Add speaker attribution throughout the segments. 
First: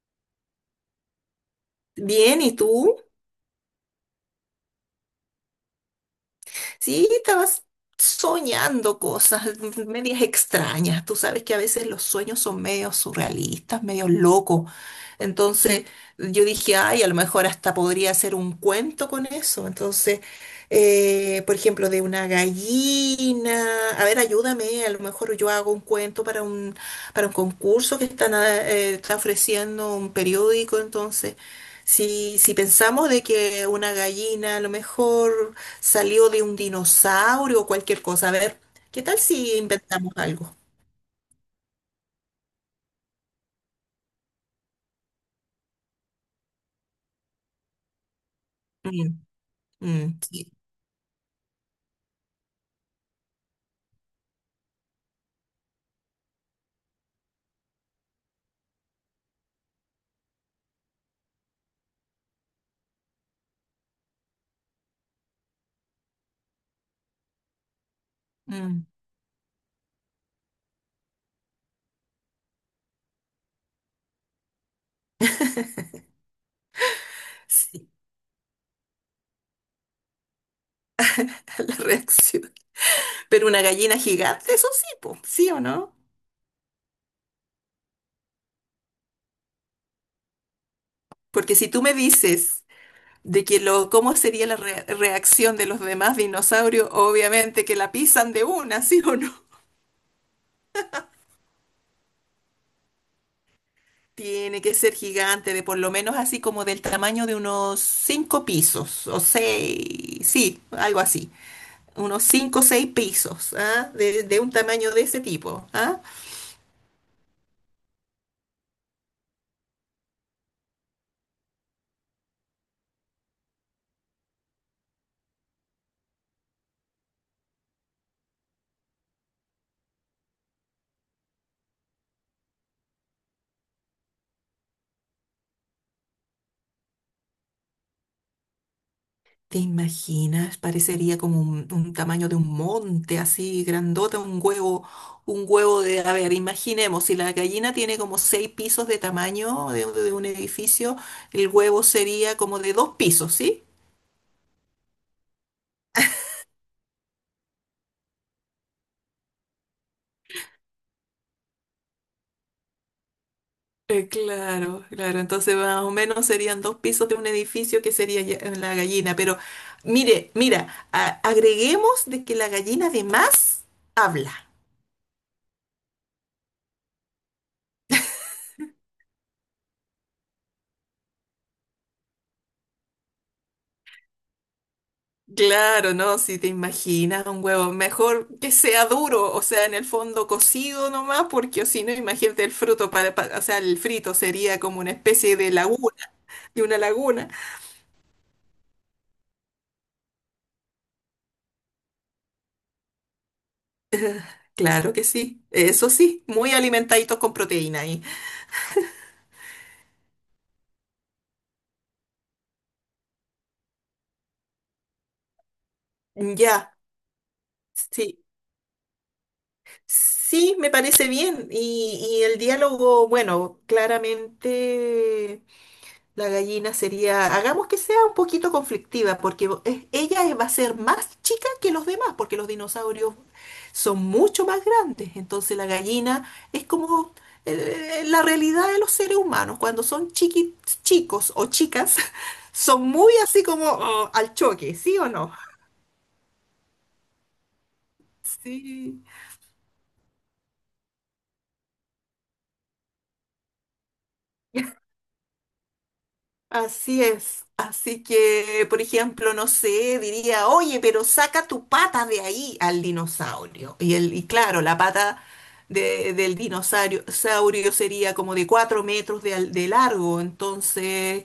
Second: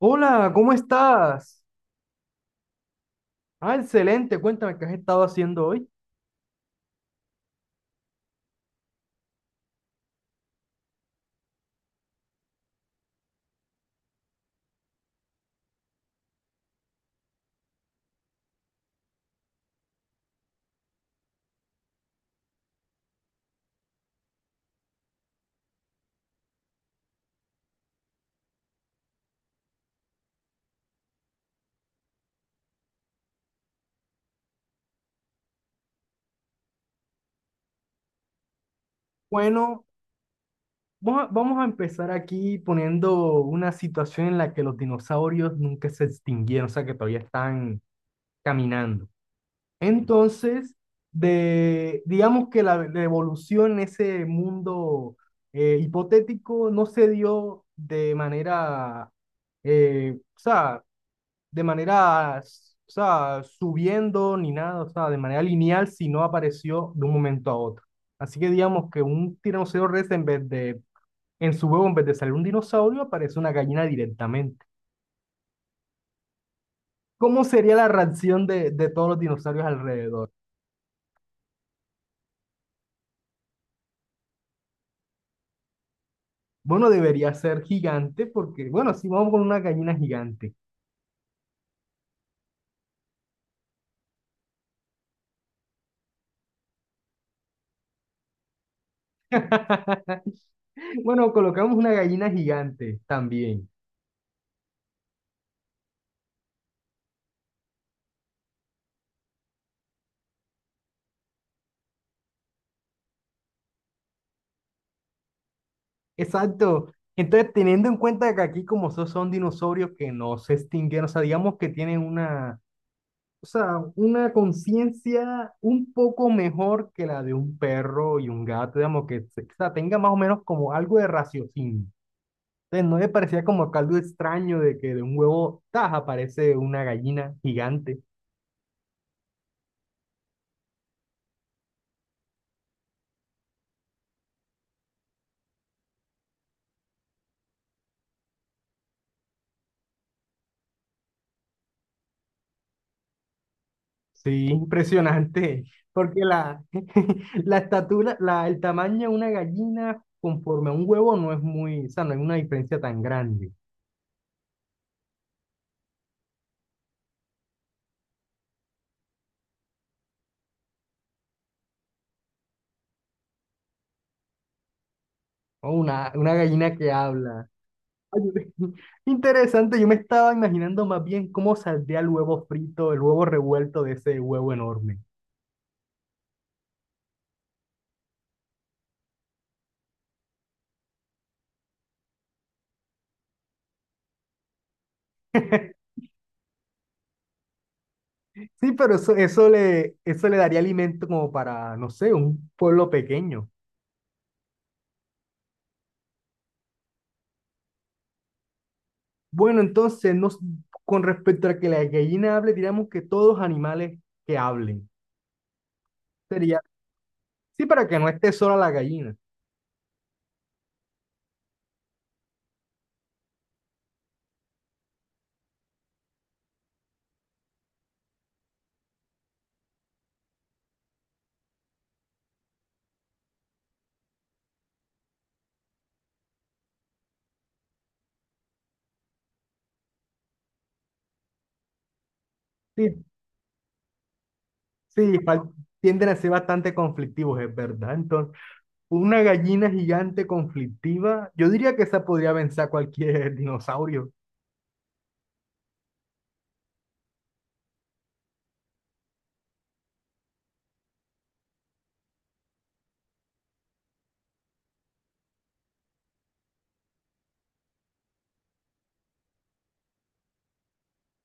Speaker 1: Hola, ¿cómo estás?
Speaker 2: Bien, ¿y tú?
Speaker 1: Ah, excelente, cuéntame qué has estado haciendo hoy.
Speaker 2: Sí, estabas soñando cosas medias extrañas. Tú sabes que a veces los sueños son medio surrealistas, medio locos. Entonces yo dije, ay, a lo mejor hasta podría hacer un cuento con eso. Entonces, por ejemplo, de una gallina. A ver, ayúdame. A lo mejor yo hago un cuento para un concurso que están, está ofreciendo un periódico. Entonces, si pensamos de que una gallina a lo mejor salió de un dinosaurio o cualquier cosa. A ver, ¿qué tal si
Speaker 1: Bueno,
Speaker 2: inventamos algo?
Speaker 1: vamos a empezar aquí poniendo una situación en la que los dinosaurios nunca se extinguieron, o sea que todavía están caminando.
Speaker 2: Mm, mm, sí,
Speaker 1: Entonces, digamos que la evolución en ese mundo hipotético no se dio de manera, o sea, de manera, o sea, subiendo ni nada, o sea, de manera lineal, si no apareció de un momento a otro. Así que
Speaker 2: mm,
Speaker 1: digamos que un tiranosaurio rex en su huevo, en vez de salir un dinosaurio, aparece una gallina directamente. ¿Cómo sería la
Speaker 2: sí,
Speaker 1: reacción de todos los dinosaurios alrededor?
Speaker 2: la reacción. Pero una gallina gigante, eso sí, po, ¿sí o no?
Speaker 1: Bueno, debería ser gigante porque, bueno, si vamos con una gallina gigante.
Speaker 2: Porque si tú me dices de que lo, cómo sería la reacción de los demás dinosaurios, obviamente que la pisan de una, ¿sí o no?
Speaker 1: Bueno, colocamos una gallina gigante también.
Speaker 2: Tiene que ser gigante, de por lo menos así como del tamaño de unos 5 pisos o 6, sí, algo así. Unos 5 o 6 pisos, ¿ah? De un tamaño de ese tipo, ¿ah?
Speaker 1: Exacto. Entonces, teniendo en cuenta que aquí como son dinosaurios que no se extinguieron, o sea, digamos que tienen una, o sea, una conciencia un poco mejor que la de un perro y un gato, digamos que o sea, tenga más o menos como algo de raciocinio. Entonces, no le parecía como que algo extraño de que de un huevo taja aparece una gallina gigante.
Speaker 2: ¿Te imaginas? Parecería como un tamaño de un monte, así grandota, un huevo de, a ver, imaginemos, si la gallina tiene como 6 pisos de tamaño de un edificio, el huevo sería como de 2 pisos, ¿sí?
Speaker 1: Sí, impresionante, porque la estatura, el tamaño de una gallina conforme a un huevo no es muy, o sea, no hay una diferencia tan grande.
Speaker 2: Claro, claro, entonces más o menos serían 2 pisos de un edificio que sería ya- la gallina, pero mira, agreguemos de que la gallina además habla.
Speaker 1: O una gallina que habla. Ay, interesante, yo me estaba imaginando más bien cómo saldría el huevo frito, el huevo revuelto de ese huevo enorme.
Speaker 2: Claro, no, si te imaginas un huevo, mejor que sea duro, o sea, en el fondo cocido nomás, porque si no, imagínate el fruto para, o sea, el frito sería como una especie de laguna, de una laguna.
Speaker 1: Sí, pero eso le daría alimento como para, no sé, un pueblo pequeño.
Speaker 2: Claro que sí, eso sí, muy alimentaditos con proteína ahí.
Speaker 1: Bueno, entonces, nos, con respecto a que la gallina hable, diríamos que todos animales que hablen. Sería,
Speaker 2: Ya,
Speaker 1: sí, para que no
Speaker 2: sí,
Speaker 1: esté sola la gallina.
Speaker 2: sí, me parece bien. Y el diálogo, bueno, claramente. La gallina sería, hagamos que sea un poquito conflictiva, porque va a ser más chica que los demás, porque los dinosaurios son mucho más grandes. Entonces la gallina es como la realidad de los seres humanos. Cuando son chicos o chicas, son
Speaker 1: Sí,
Speaker 2: muy así como oh, al choque, ¿sí o
Speaker 1: sí,
Speaker 2: no?
Speaker 1: tienden a ser bastante conflictivos, es verdad. Entonces,
Speaker 2: Sí.
Speaker 1: una gallina gigante conflictiva, yo diría que esa podría vencer a cualquier dinosaurio.
Speaker 2: Así es. Así que, por ejemplo, no sé, diría, oye, pero saca tu pata de ahí al dinosaurio. Y, y claro, la pata del dinosaurio saurio sería como de 4 metros de, de largo. Entonces,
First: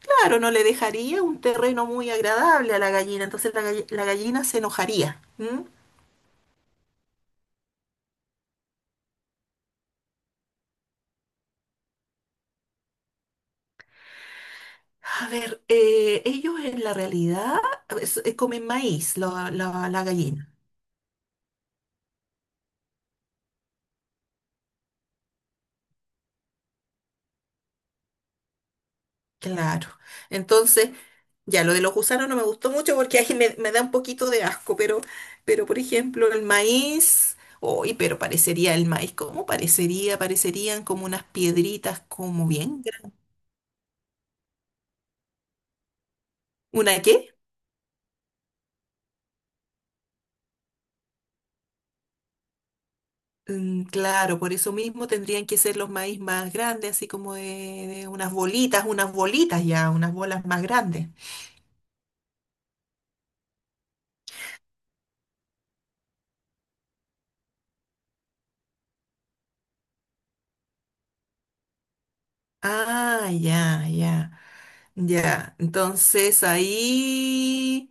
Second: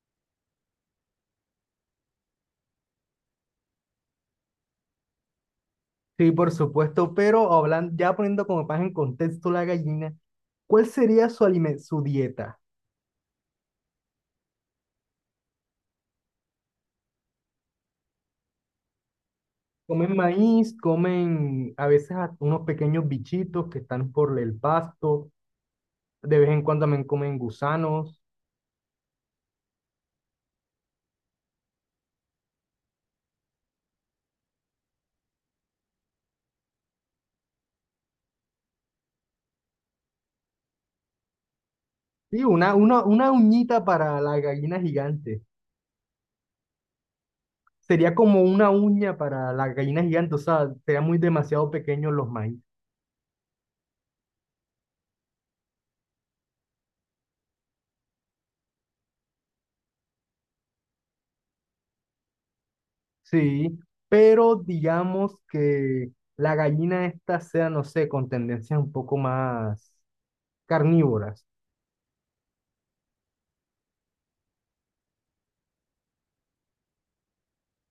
Speaker 2: claro, no le dejaría un terreno muy agradable a la gallina. Entonces la gallina se enojaría. ¿M?
Speaker 1: Sí, por supuesto, pero hablando, ya poniendo como más en contexto la gallina, ¿cuál sería su dieta?
Speaker 2: A ver, ellos en la realidad a ver, comen maíz, la
Speaker 1: Comen
Speaker 2: gallina.
Speaker 1: maíz, comen a veces unos pequeños bichitos que están por el pasto, de vez en cuando también comen gusanos.
Speaker 2: Claro. Entonces, ya, lo de los gusanos no me gustó mucho porque ahí me da un poquito de asco, pero, por ejemplo, el maíz, uy, pero parecería el maíz, ¿cómo parecería? Parecerían como unas piedritas,
Speaker 1: Sí,
Speaker 2: como
Speaker 1: una,
Speaker 2: bien.
Speaker 1: una, una uñita para la gallina gigante.
Speaker 2: ¿Una qué?
Speaker 1: Sería como una uña para la gallina gigante, o sea, serían muy demasiado pequeños los maíz.
Speaker 2: Mm, claro, por eso mismo tendrían que ser los maíz más grandes, así como de unas bolitas ya, unas bolas más grandes.
Speaker 1: Sí, pero digamos que la gallina esta sea, no sé, con tendencias un poco más carnívoras.
Speaker 2: Ah, ya, ya, ya. Entonces ahí.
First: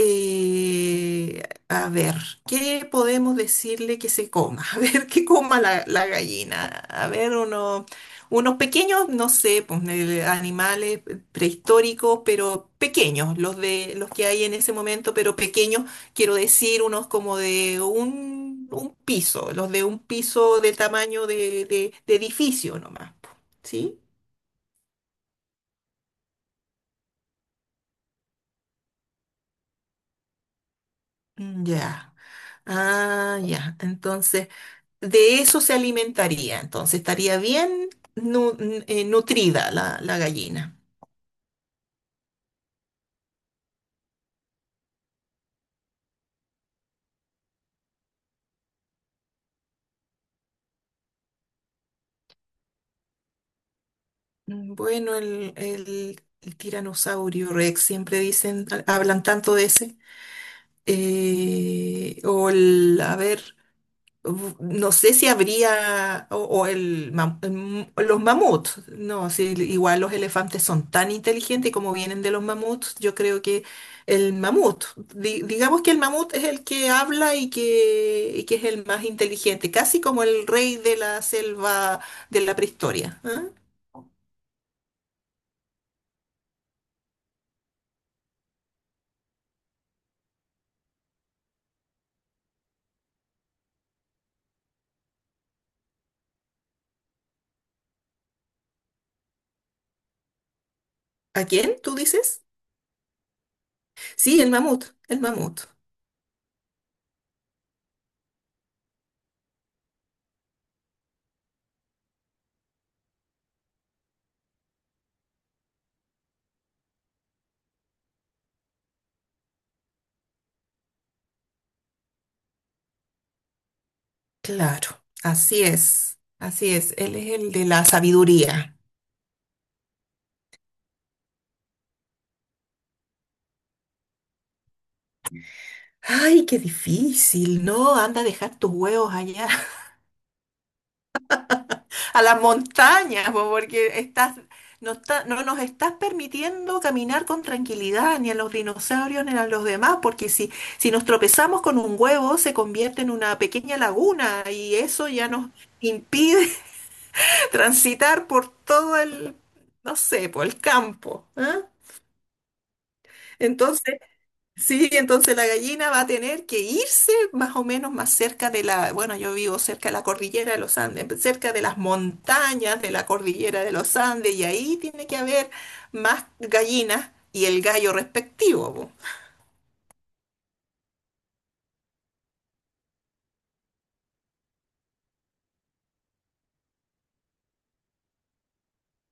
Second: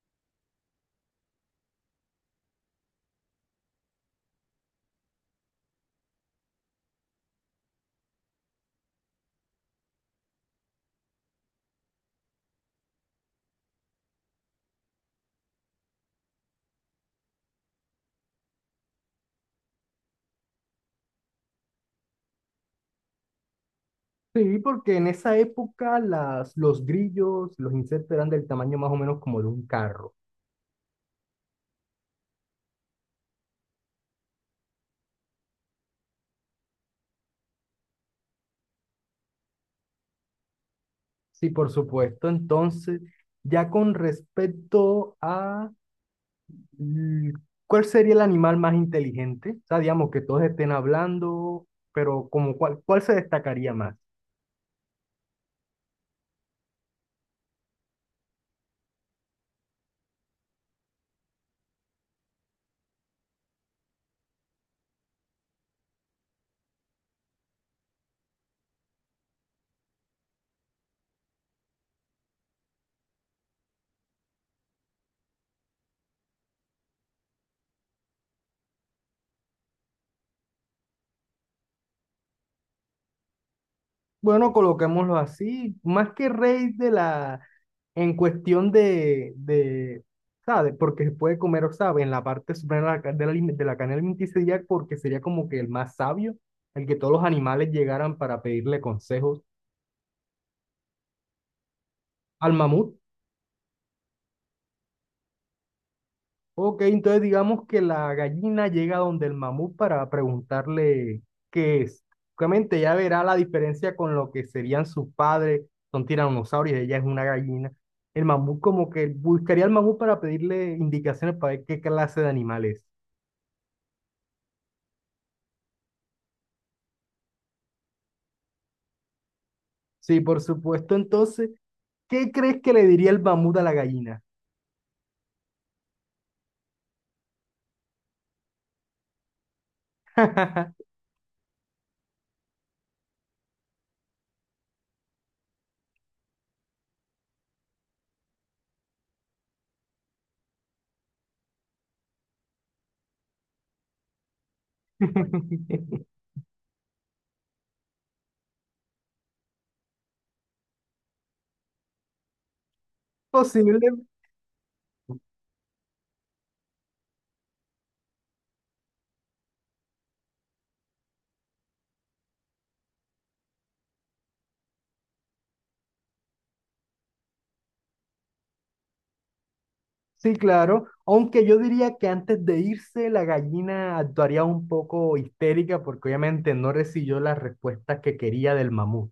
Speaker 2: Eh, a ver, ¿qué podemos decirle que se coma? A ver, ¿qué coma la gallina? A ver, unos pequeños, no sé, pues, animales prehistóricos, pero pequeños, los de los que hay en ese momento, pero pequeños, quiero decir, unos como de un piso, los de un piso de tamaño de, de edificio nomás, po, ¿sí?
Speaker 1: Sí, porque en esa época los grillos, los insectos eran del tamaño más o menos como de un carro.
Speaker 2: Mm, ya. Ah, ya. Entonces, de eso se alimentaría, entonces estaría bien nutrida la gallina.
Speaker 1: Sí, por supuesto. Entonces, ya con respecto a mm, ¿cuál sería el animal más inteligente? O sea, digamos que todos estén hablando, pero como cuál, ¿cuál se destacaría más?
Speaker 2: Mm, bueno, el tiranosaurio Rex, siempre dicen, hablan tanto de ese. O el, a ver. Uf, no sé si habría, o el, los mamuts, no, si igual los elefantes son tan inteligentes y como vienen de los mamuts, yo creo que el mamut, digamos que el mamut es el que habla y que es el más inteligente, casi como el rey de la selva de la prehistoria. ¿Ah?
Speaker 1: Bueno, coloquémoslo así, más que rey de la, en cuestión de, ¿sabes? Porque se puede comer, o sabe, en la parte suprema de de de la cadena alimenticia, porque sería como que el más sabio, el que todos los animales llegaran para pedirle consejos
Speaker 2: ¿A quién tú dices?
Speaker 1: al mamut.
Speaker 2: Sí, el mamut, el mamut.
Speaker 1: Ok, entonces digamos que la gallina llega donde el mamut para preguntarle qué es. Obviamente ya verá la diferencia con lo que serían sus padres, son tiranosaurios, ella es una gallina. El mamut como que buscaría al mamut para pedirle indicaciones para ver qué clase de animal es.
Speaker 2: Claro, así es, él es el de la sabiduría.
Speaker 1: Sí, por supuesto. Entonces, ¿qué crees que le diría el mamut a la gallina?
Speaker 2: Ay, qué difícil, ¿no? Anda a dejar tus huevos allá, a las montañas, po, porque estás, no nos estás permitiendo caminar con tranquilidad, ni a los dinosaurios, ni a los demás, porque si nos tropezamos con un huevo, se convierte en una pequeña laguna, y eso ya nos impide transitar por todo el, no sé, por el campo, ¿ah? Entonces,
Speaker 1: Posiblemente
Speaker 2: sí, entonces la gallina va a tener que irse más o menos más cerca de la, bueno, yo vivo cerca de la cordillera de los Andes, cerca de las montañas de la cordillera de los Andes, y ahí tiene que haber más gallinas y el gallo respectivo, po.
Speaker 1: sí, claro, aunque yo diría que antes de irse la gallina actuaría un poco histérica porque obviamente no recibió las respuestas que quería del mamut.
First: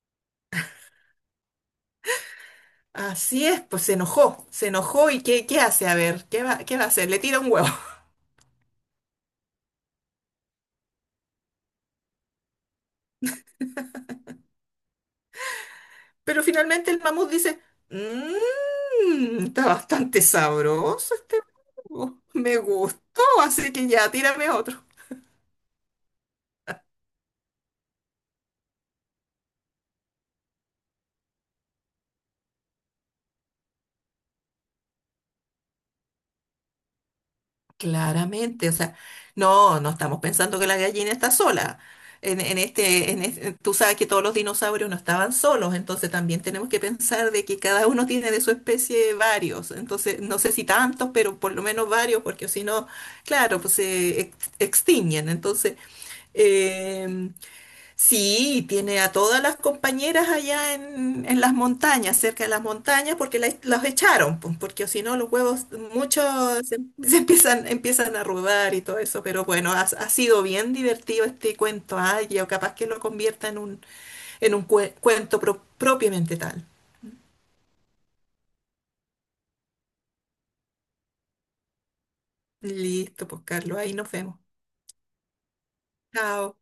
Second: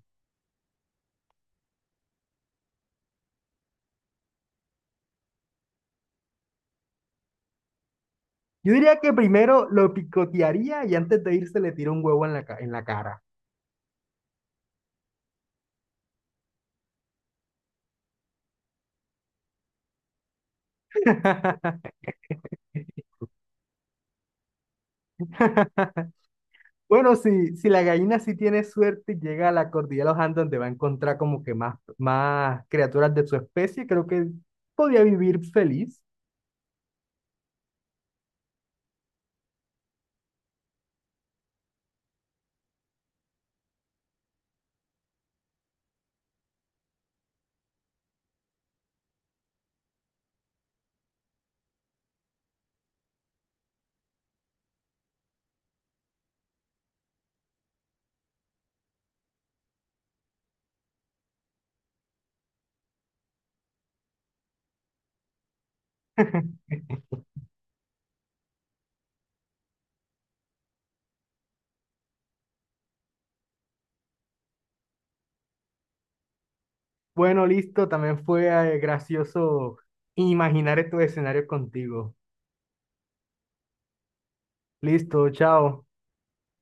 Speaker 2: Así es, pues se enojó y ¿qué, hace? A ver, ¿qué va a hacer? Le tira un huevo.
Speaker 1: Yo diría que primero lo picotearía y antes de irse le tiró un huevo en la, en la cara.
Speaker 2: Pero finalmente el mamut dice, mmm, está bastante sabroso este huevo, me gustó, así que ya, tírame otro.
Speaker 1: Bueno, si la gallina sí tiene suerte y llega a la cordillera de los Andes donde va a encontrar como que más criaturas de su especie, creo que podría vivir feliz.
Speaker 2: Claramente, o sea, no, no estamos pensando que la gallina está sola. En este, tú sabes que todos los dinosaurios no estaban solos, entonces también tenemos que pensar de que cada uno tiene de su especie varios, entonces no sé si tantos, pero por lo menos varios, porque si no, claro, pues se extinguen. Entonces, em, sí, tiene a todas las compañeras allá en, las montañas, cerca de las montañas, porque los echaron, pues, porque si no los huevos, muchos se, se empiezan, empiezan a arrugar y todo eso, pero bueno, ha sido bien divertido este cuento, ay, yo capaz que lo convierta en un, cuento propiamente tal.
Speaker 1: Bueno, listo, también fue gracioso imaginar estos escenarios contigo.
Speaker 2: Listo, pues Carlos, ahí nos vemos.
Speaker 1: Listo, chao.
Speaker 2: Chao.